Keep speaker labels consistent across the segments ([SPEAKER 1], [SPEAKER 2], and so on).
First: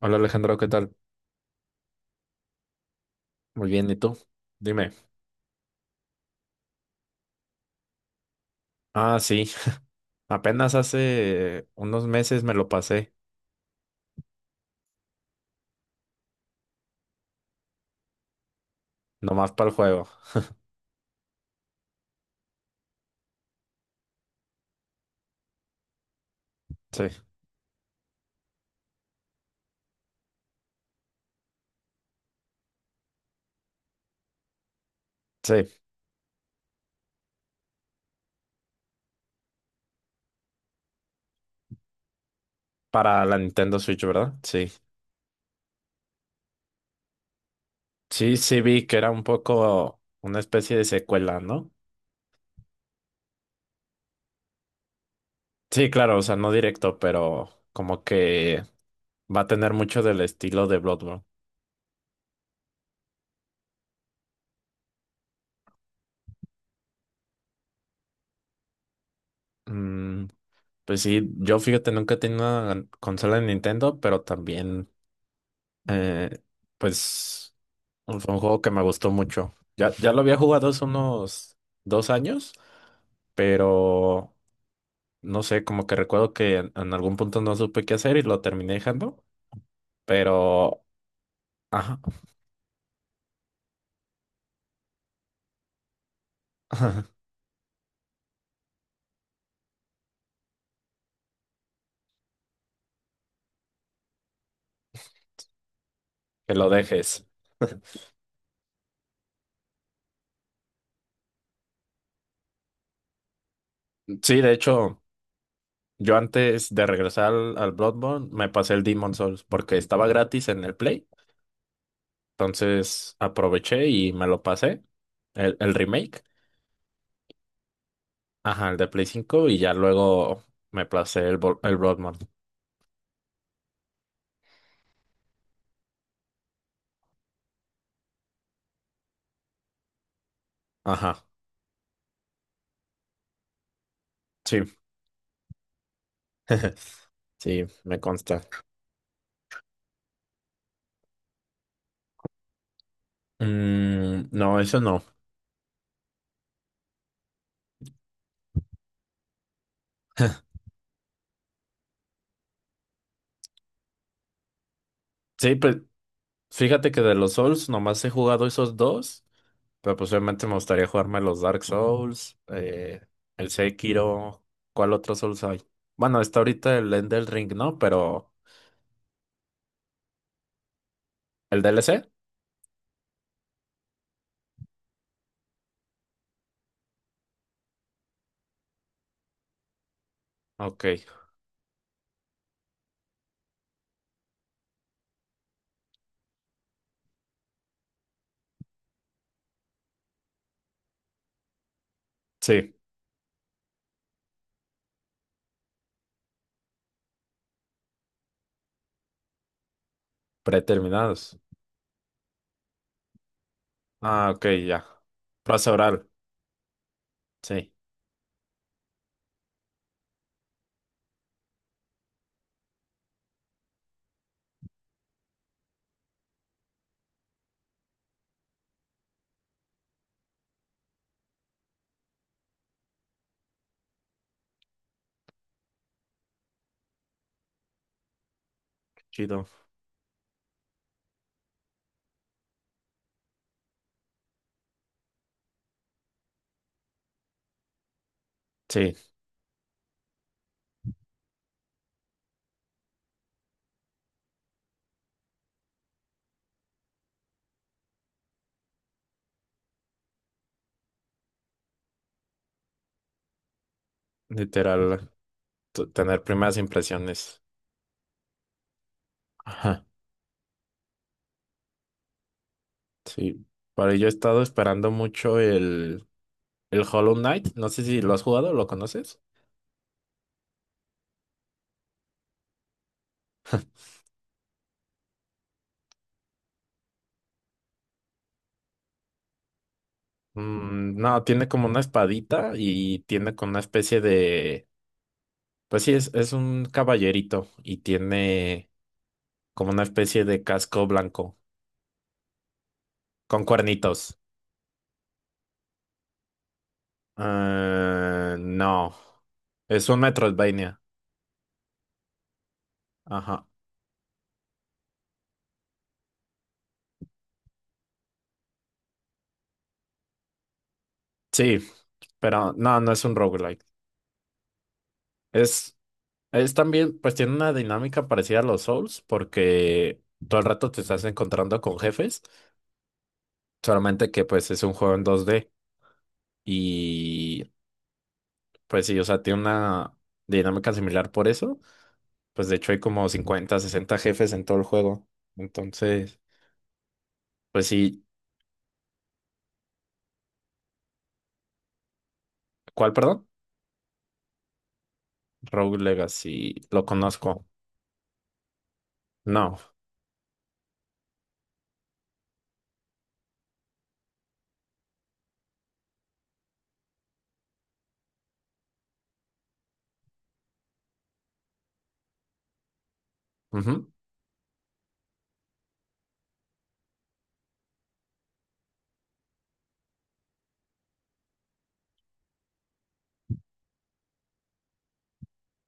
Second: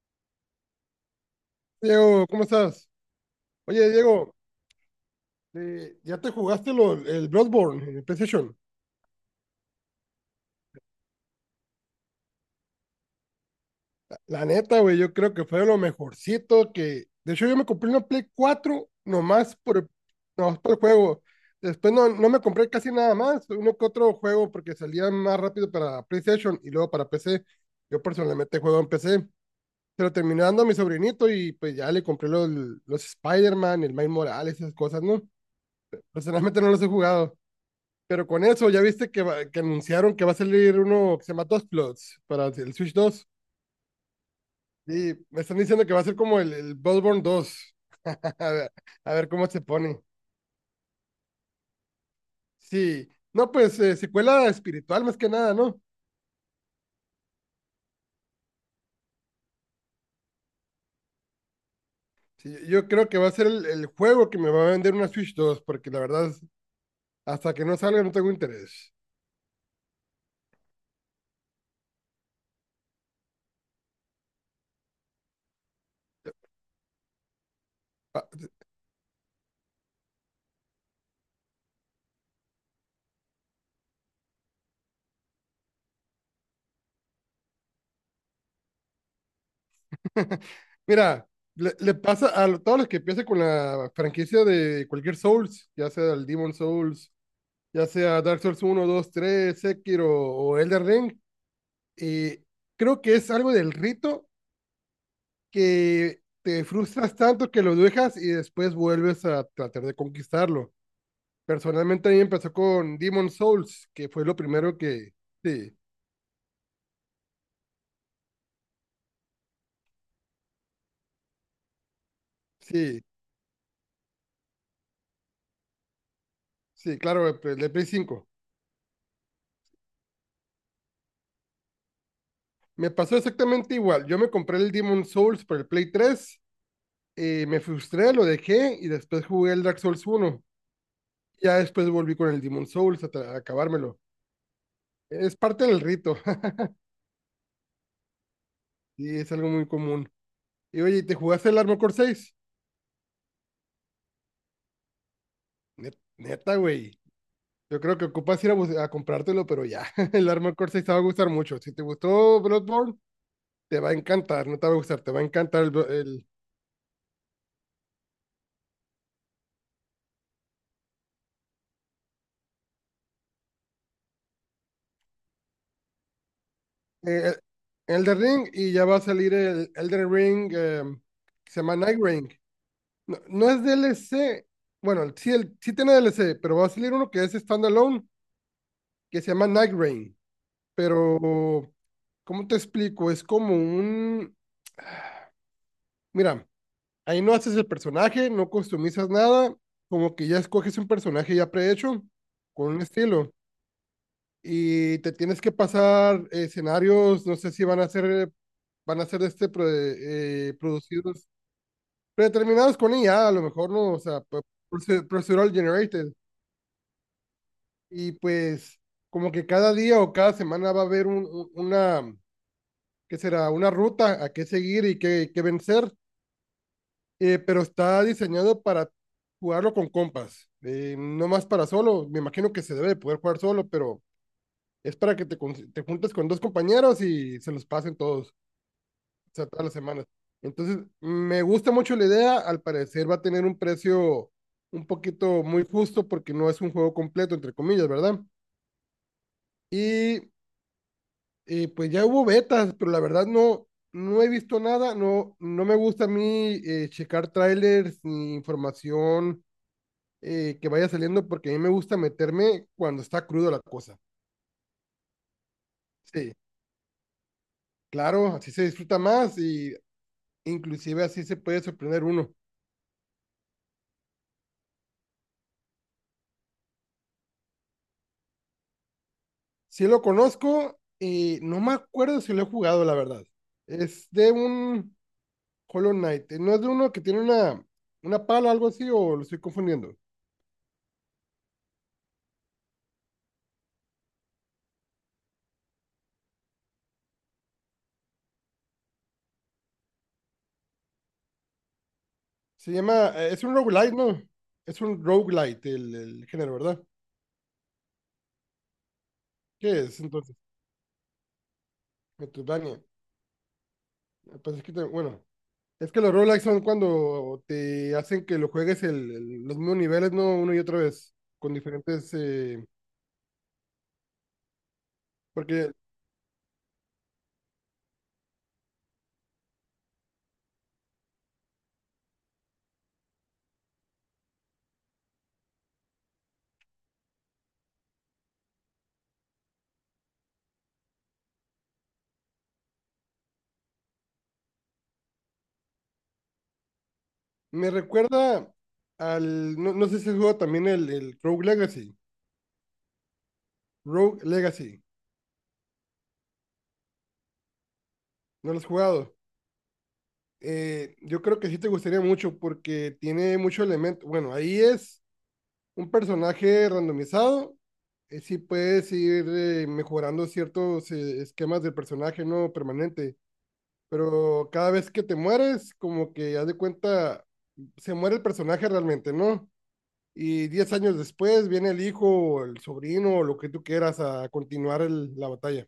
[SPEAKER 1] Hola Alejandro, ¿qué tal?
[SPEAKER 2] Diego, ¿cómo estás?
[SPEAKER 1] Muy
[SPEAKER 2] Oye,
[SPEAKER 1] bien, ¿y tú?
[SPEAKER 2] Diego,
[SPEAKER 1] Dime.
[SPEAKER 2] ¿ya te jugaste el Bloodborne en el PlayStation?
[SPEAKER 1] Ah, sí, apenas hace unos meses me lo pasé,
[SPEAKER 2] La neta, güey, yo creo que fue lo mejorcito que... De hecho, yo me compré una Play 4
[SPEAKER 1] nomás para el juego.
[SPEAKER 2] nomás por el juego. Después no me compré casi nada más, uno que otro juego porque salía más rápido para PlayStation y luego
[SPEAKER 1] Sí,
[SPEAKER 2] para PC. Yo personalmente juego en PC, pero terminé dando a mi sobrinito y pues ya le compré los Spider-Man, el Miles Morales, esas cosas, ¿no?
[SPEAKER 1] sí,
[SPEAKER 2] Personalmente no los he jugado. Pero con eso, ya viste que, que anunciaron que va a salir uno que se llama Dustblood para el Switch
[SPEAKER 1] para
[SPEAKER 2] dos
[SPEAKER 1] la Nintendo Switch, ¿verdad? Sí.
[SPEAKER 2] Sí me están diciendo que va a ser como el Bloodborne 2.
[SPEAKER 1] Sí,
[SPEAKER 2] A
[SPEAKER 1] sí
[SPEAKER 2] ver,
[SPEAKER 1] vi que era
[SPEAKER 2] a
[SPEAKER 1] un
[SPEAKER 2] ver cómo se pone.
[SPEAKER 1] poco una especie de secuela, ¿no?
[SPEAKER 2] Sí, no, pues secuela espiritual más que nada, ¿no?
[SPEAKER 1] Sí, claro, o sea, no directo, pero como que va a tener mucho del estilo de Bloodborne.
[SPEAKER 2] Sí, yo creo que va a ser el juego que me va a vender una Switch 2, porque la verdad, hasta que no salga no tengo interés.
[SPEAKER 1] Mm, pues sí, yo, fíjate, nunca he tenido una consola de Nintendo, pero también, Eh, pues fue un juego que me gustó mucho. Ya, ya lo había jugado hace unos 2 años, pero no sé, como que recuerdo que en algún punto no supe qué hacer y lo terminé dejando, pero
[SPEAKER 2] Mira, le
[SPEAKER 1] ajá.
[SPEAKER 2] pasa a todos los que empiezan con la franquicia de cualquier Souls, ya sea el Demon Souls, ya sea Dark Souls 1, 2, 3 Sekiro o Elden Ring. Y creo que es algo del rito, que
[SPEAKER 1] Que
[SPEAKER 2] te
[SPEAKER 1] lo
[SPEAKER 2] frustras
[SPEAKER 1] dejes.
[SPEAKER 2] tanto que lo dejas y después vuelves a tratar de conquistarlo. Personalmente a mí empezó con Demon Souls, que fue lo
[SPEAKER 1] Sí, de
[SPEAKER 2] primero
[SPEAKER 1] hecho,
[SPEAKER 2] que... Sí,
[SPEAKER 1] yo antes de regresar al Bloodborne me pasé el Demon Souls porque estaba gratis en el Play,
[SPEAKER 2] sí,
[SPEAKER 1] entonces aproveché y me lo pasé, el remake.
[SPEAKER 2] sí, claro, el de Play 5.
[SPEAKER 1] Ajá, el de Play 5 y ya luego me placé el Broadman.
[SPEAKER 2] Me pasó exactamente igual. Yo me compré el Demon Souls por el Play 3. Me frustré, lo dejé y después jugué el Dark Souls 1.
[SPEAKER 1] Ajá,
[SPEAKER 2] Ya después volví con el Demon Souls a, a acabármelo.
[SPEAKER 1] sí.
[SPEAKER 2] Es parte del rito.
[SPEAKER 1] Sí, me consta.
[SPEAKER 2] Y es algo muy común. Y oye, ¿te jugaste el Armor Core 6?
[SPEAKER 1] Mm, no, eso no.
[SPEAKER 2] Neta, güey. Yo creo que ocupas ir a comprártelo, pero ya. El Armor Core 6 te va a gustar mucho. Si te gustó Bloodborne, te va a encantar. No te va a gustar, te va a
[SPEAKER 1] Sí,
[SPEAKER 2] encantar el,
[SPEAKER 1] pues
[SPEAKER 2] Blo- el,
[SPEAKER 1] fíjate que de los Souls nomás he jugado esos dos, pero pues obviamente me gustaría jugarme los Dark Souls, el Sekiro. ¿Cuál otro Souls hay? Bueno, está ahorita el Elden
[SPEAKER 2] eh,
[SPEAKER 1] Ring, ¿no?
[SPEAKER 2] Elden
[SPEAKER 1] Pero
[SPEAKER 2] Ring. Y ya va a salir el Elden Ring, que se
[SPEAKER 1] ¿el
[SPEAKER 2] llama Night
[SPEAKER 1] DLC?
[SPEAKER 2] Ring. No, no es DLC. Bueno, sí, sí tiene DLC, pero va a salir uno que es standalone, que se llama Night Rain.
[SPEAKER 1] Ok,
[SPEAKER 2] Pero ¿cómo te explico? Es como un, mira, ahí no haces el personaje, no customizas nada, como que ya escoges un personaje ya prehecho,
[SPEAKER 1] sí,
[SPEAKER 2] con un estilo, y te tienes que pasar escenarios. No sé si van a ser, van a ser este producidos,
[SPEAKER 1] preterminados.
[SPEAKER 2] predeterminados con IA, a lo mejor no, o sea,
[SPEAKER 1] Ah, ok, ya.
[SPEAKER 2] procedural
[SPEAKER 1] Plaza
[SPEAKER 2] generated.
[SPEAKER 1] oral, sí,
[SPEAKER 2] Y pues como que cada día o cada semana va a haber una, ¿qué será? Una ruta a qué seguir y qué vencer. Pero está diseñado para jugarlo con compas, no más para solo. Me imagino que se debe de poder jugar solo, pero es para que te, te juntes con dos compañeros y se los pasen todos, o
[SPEAKER 1] chido.
[SPEAKER 2] sea, todas las semanas. Entonces, me gusta mucho la idea. Al parecer va a tener un precio un poquito muy justo, porque no es un juego completo, entre comillas, ¿verdad?
[SPEAKER 1] Sí.
[SPEAKER 2] Y pues ya hubo betas, pero la verdad no, no he visto nada. No, no me gusta a mí checar trailers ni información que vaya saliendo, porque a mí me gusta meterme cuando está crudo la cosa.
[SPEAKER 1] Literal, tener
[SPEAKER 2] Sí,
[SPEAKER 1] primeras impresiones.
[SPEAKER 2] claro, así se disfruta más, y
[SPEAKER 1] Ajá,
[SPEAKER 2] inclusive así se puede sorprender uno.
[SPEAKER 1] sí. Pero yo he estado esperando mucho el Hollow Knight. No sé si lo has jugado, ¿lo conoces?
[SPEAKER 2] Si lo conozco, no me acuerdo si lo he jugado, la verdad. Es de un Hollow Knight, no es de uno que tiene una pala o algo así, o lo estoy confundiendo.
[SPEAKER 1] Mm, no, tiene como una espadita y tiene como una especie de... Pues sí, es un caballerito y tiene como una especie de casco blanco
[SPEAKER 2] Se llama,
[SPEAKER 1] con
[SPEAKER 2] es un roguelite,
[SPEAKER 1] cuernitos.
[SPEAKER 2] ¿no? Es un roguelite el género, ¿verdad?
[SPEAKER 1] Ah, no,
[SPEAKER 2] ¿Qué
[SPEAKER 1] es un
[SPEAKER 2] es entonces?
[SPEAKER 1] Metroidvania.
[SPEAKER 2] Metroidvania.
[SPEAKER 1] Ajá,
[SPEAKER 2] Ah, pues es que, bueno, es que los roguelikes son cuando te hacen que lo juegues los mismos niveles, ¿no? Uno y otra vez, con
[SPEAKER 1] sí,
[SPEAKER 2] diferentes...
[SPEAKER 1] pero no, no es un roguelike.
[SPEAKER 2] porque
[SPEAKER 1] Es Es también, pues tiene una dinámica parecida a los Souls, porque todo el rato te estás encontrando con jefes, solamente que pues es un juego en 2D, y pues sí, o sea, tiene una dinámica similar por eso, pues de hecho hay como 50 60 jefes en todo el juego, entonces, pues
[SPEAKER 2] me
[SPEAKER 1] sí.
[SPEAKER 2] recuerda al... No, no sé si has jugado también el Rogue Legacy.
[SPEAKER 1] ¿Cuál, perdón?
[SPEAKER 2] Rogue Legacy.
[SPEAKER 1] Rogue Legacy, lo conozco.
[SPEAKER 2] ¿No lo has jugado?
[SPEAKER 1] No.
[SPEAKER 2] Yo creo que sí te gustaría mucho, porque tiene mucho elemento. Bueno, ahí es un personaje randomizado. Sí puedes ir mejorando ciertos esquemas del personaje, ¿no? Permanente,
[SPEAKER 1] Ujú.
[SPEAKER 2] pero cada vez que te mueres, como que haz de cuenta, se muere el personaje realmente, ¿no? Y 10 años después viene el hijo, o el sobrino, o lo que tú quieras, a continuar la batalla.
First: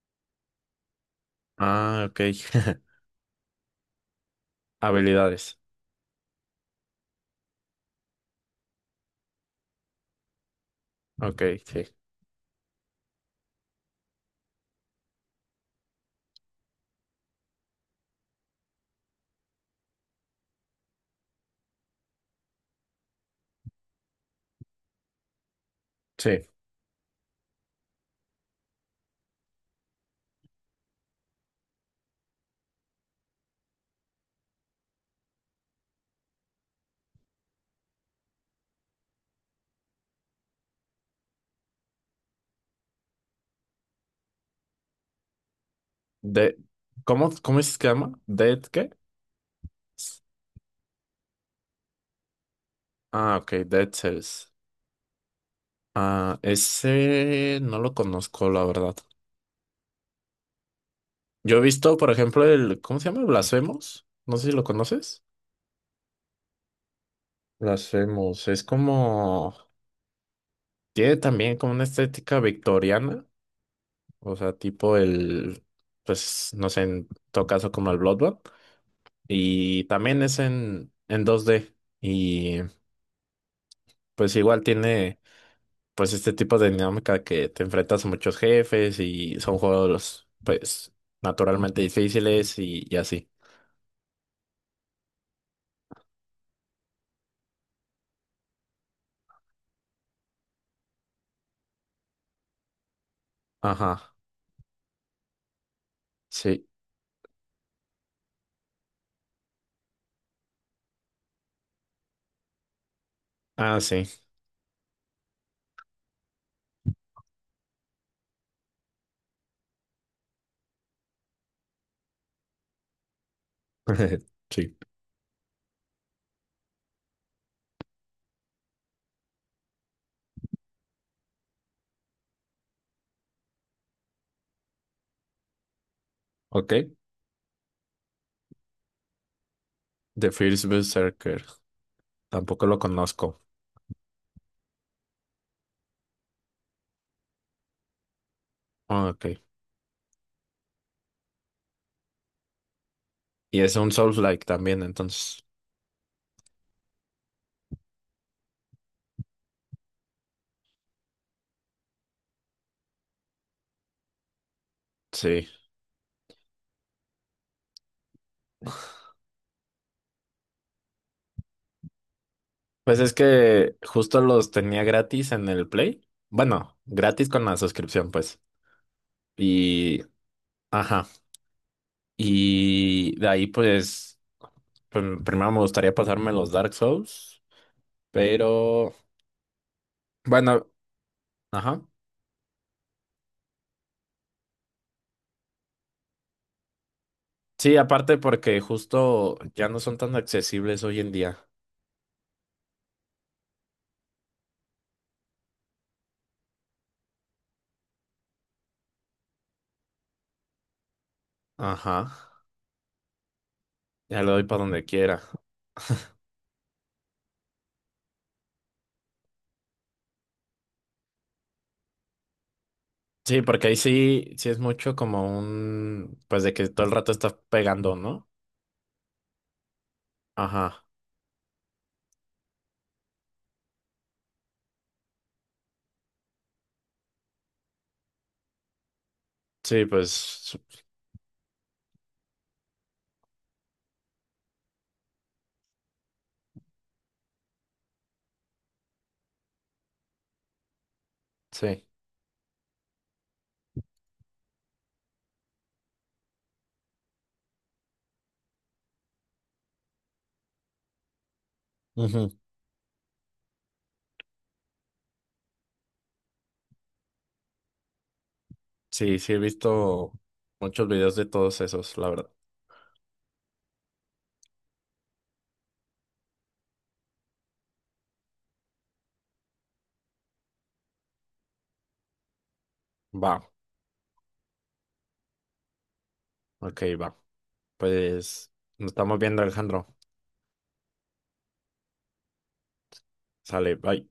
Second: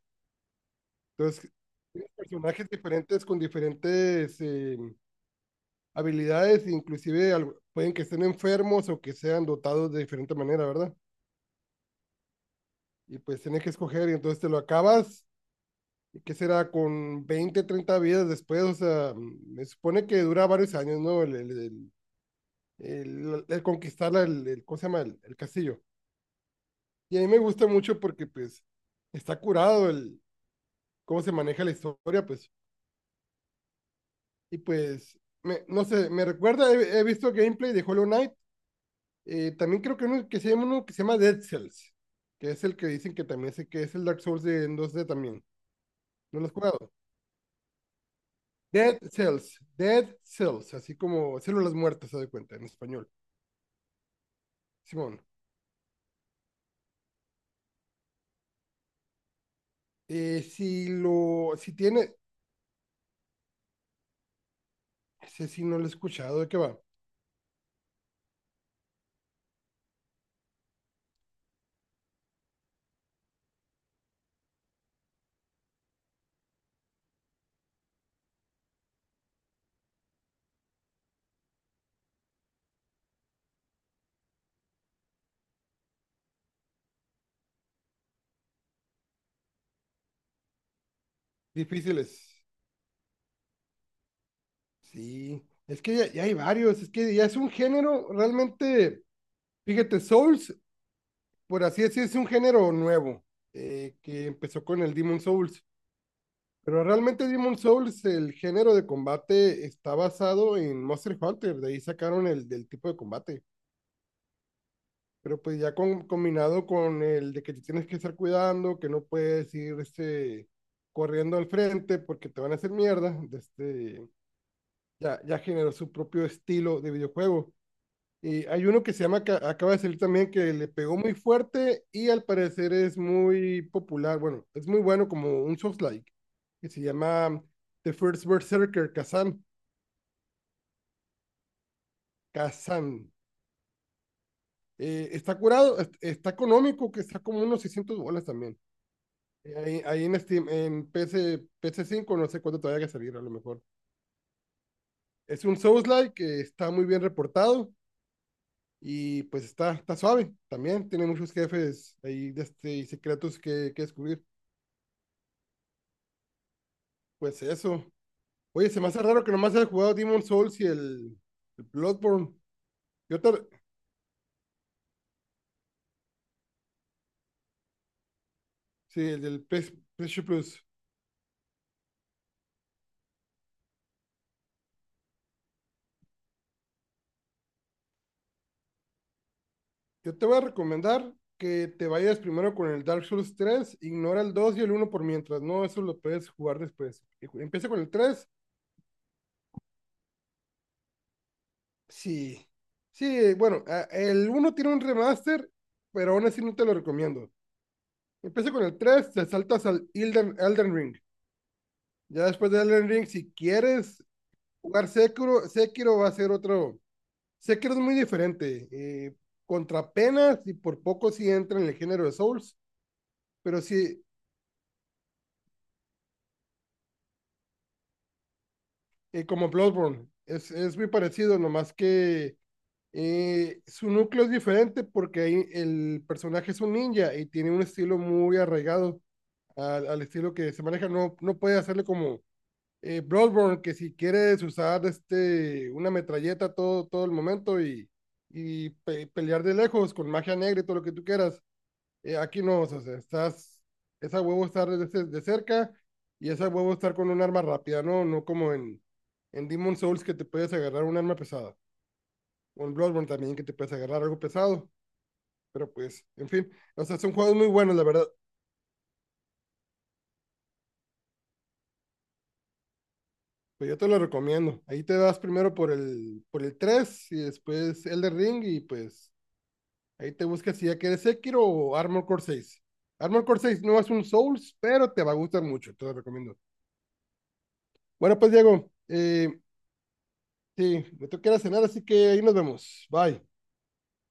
[SPEAKER 2] Entonces,
[SPEAKER 1] Ah,
[SPEAKER 2] tienes
[SPEAKER 1] ok.
[SPEAKER 2] personajes diferentes con diferentes
[SPEAKER 1] Habilidades,
[SPEAKER 2] habilidades, inclusive pueden que estén enfermos o que sean dotados de diferente manera, ¿verdad?
[SPEAKER 1] ok, sí.
[SPEAKER 2] Y pues tienes que escoger, y entonces te lo acabas. ¿Y qué será? Con 20 30 vidas después, o sea, me supone que dura varios años, ¿no? El conquistar el ¿cómo se llama? El castillo.
[SPEAKER 1] Sí.
[SPEAKER 2] Y a mí me gusta mucho, porque pues está curado el cómo se maneja la historia, pues. Y pues, no sé, me recuerda, he visto gameplay de Hollow Knight. También creo que, uno que se llama Dead Cells, que es el que dicen que también sé que es el Dark Souls en 2D también. ¿No lo has
[SPEAKER 1] De,
[SPEAKER 2] jugado?
[SPEAKER 1] ¿cómo es que se llama? ¿Dead qué?
[SPEAKER 2] Dead Cells, Dead Cells, así como células muertas, se da cuenta, en español.
[SPEAKER 1] Ah, ok, Dead Cells.
[SPEAKER 2] Simón.
[SPEAKER 1] Ah, ese no lo conozco, la verdad.
[SPEAKER 2] Si lo,
[SPEAKER 1] Yo he
[SPEAKER 2] si
[SPEAKER 1] visto, por
[SPEAKER 2] tiene,
[SPEAKER 1] ejemplo, el, ¿cómo se llama? Blasphemous. No sé si lo conoces.
[SPEAKER 2] no sé, si no lo he escuchado, ¿de qué va?
[SPEAKER 1] Blasphemous. Es como, tiene también como una estética victoriana. O sea, tipo el, pues, no sé, en todo caso como el Bloodborne. Y también es en 2D. Y pues igual tiene pues este tipo de dinámica que te enfrentas a muchos jefes y son juegos pues naturalmente
[SPEAKER 2] Difíciles.
[SPEAKER 1] difíciles y así.
[SPEAKER 2] Sí. Es que ya, ya hay varios. Es que ya es un género realmente. Fíjate, Souls, por así decir, es un género nuevo
[SPEAKER 1] Ajá,
[SPEAKER 2] que empezó con el Demon Souls.
[SPEAKER 1] sí.
[SPEAKER 2] Pero realmente Demon Souls, el género de combate está basado en Monster Hunter. De ahí sacaron el del tipo de combate.
[SPEAKER 1] Ah, sí.
[SPEAKER 2] Pero pues ya combinado con el de que te tienes que estar cuidando, que no puedes ir este, corriendo al frente, porque te van a hacer mierda.
[SPEAKER 1] Sí.
[SPEAKER 2] Ya, ya generó su propio estilo de videojuego. Y hay uno que se llama, que acaba de salir también, que le pegó muy fuerte y al parecer es muy popular. Bueno, es muy bueno como un soft like, que
[SPEAKER 1] Ok.
[SPEAKER 2] se llama The First Berserker, Kazan.
[SPEAKER 1] The First Berserker. Tampoco lo
[SPEAKER 2] Kazan.
[SPEAKER 1] conozco.
[SPEAKER 2] Está curado, está económico, que está como unos 600 bolas también.
[SPEAKER 1] Ah, ok.
[SPEAKER 2] Ahí, ahí en Steam, en P C, P C cinco no sé cuánto todavía hay que salir, a lo
[SPEAKER 1] Y
[SPEAKER 2] mejor.
[SPEAKER 1] es un Souls-like también, entonces.
[SPEAKER 2] Es un Souls-like que está muy bien reportado, y pues está, está suave también. Tiene muchos jefes ahí de este, y secretos que descubrir.
[SPEAKER 1] Sí.
[SPEAKER 2] Pues eso. Oye, se me hace raro que nomás haya jugado Demon's Souls y el Bloodborne.
[SPEAKER 1] Pues es
[SPEAKER 2] Yo te,
[SPEAKER 1] que justo los tenía gratis en el Play. Bueno, gratis con la suscripción, pues.
[SPEAKER 2] sí, el del PS,
[SPEAKER 1] Y.
[SPEAKER 2] PS Plus.
[SPEAKER 1] Ajá. Y de ahí, pues, primero me gustaría pasarme los Dark Souls, pero
[SPEAKER 2] Yo te voy a
[SPEAKER 1] bueno,
[SPEAKER 2] recomendar que
[SPEAKER 1] ajá.
[SPEAKER 2] te vayas primero con el Dark Souls 3. Ignora el 2 y el uno por mientras, no, eso lo puedes jugar después. Y empieza
[SPEAKER 1] Sí,
[SPEAKER 2] con el
[SPEAKER 1] aparte
[SPEAKER 2] tres.
[SPEAKER 1] porque justo ya no son tan accesibles hoy en día.
[SPEAKER 2] Sí, Sí, bueno, el uno tiene un remaster, pero aún así no te lo recomiendo. Empieza con el tres, te saltas al Elden, Elden Ring.
[SPEAKER 1] Ajá.
[SPEAKER 2] Ya después de Elden Ring, si quieres
[SPEAKER 1] Ya le doy para donde
[SPEAKER 2] jugar
[SPEAKER 1] quiera.
[SPEAKER 2] Sekiro, Sekiro va a ser otro. Sé que eres muy diferente. Contra penas y por poco sí entra en el género de Souls,
[SPEAKER 1] Sí,
[SPEAKER 2] pero
[SPEAKER 1] porque ahí
[SPEAKER 2] sí,
[SPEAKER 1] sí, sí es mucho como un, pues de que todo el rato estás pegando, ¿no?
[SPEAKER 2] como Bloodborne, es
[SPEAKER 1] Ajá.
[SPEAKER 2] muy parecido, nomás que su núcleo es diferente, porque ahí el personaje es un ninja y tiene un estilo muy arraigado
[SPEAKER 1] Sí,
[SPEAKER 2] al estilo que
[SPEAKER 1] pues
[SPEAKER 2] se maneja. No, no puede hacerle como Bloodborne, que si quieres usar una metralleta todo el momento, y y pelear de lejos con magia negra y todo lo que tú quieras.
[SPEAKER 1] sí.
[SPEAKER 2] Aquí no, o sea, esa huevo estar de cerca, y esa huevo estar con un arma rápida, ¿no? No como en, Demon Souls, que te puedes agarrar un arma pesada,
[SPEAKER 1] Ujú.
[SPEAKER 2] o en Bloodborne también, que te puedes agarrar algo pesado, pero pues, en fin, o sea, son juegos muy buenos, la verdad.
[SPEAKER 1] Sí, sí he visto muchos videos de todos esos, la verdad.
[SPEAKER 2] Pues yo te lo recomiendo. Ahí te vas primero por el tres, y después Elder Ring, y pues ahí te buscas si ya quieres Sekiro o Armor Core 6. Armor
[SPEAKER 1] Va,
[SPEAKER 2] Core seis no es un Souls, pero te va a gustar mucho, te lo recomiendo.
[SPEAKER 1] ok, va.
[SPEAKER 2] Bueno, pues
[SPEAKER 1] Pues
[SPEAKER 2] Diego,
[SPEAKER 1] nos estamos viendo, Alejandro.
[SPEAKER 2] sí, me tengo que ir a cenar, así que ahí nos vemos. Bye.
[SPEAKER 1] Sale, bye.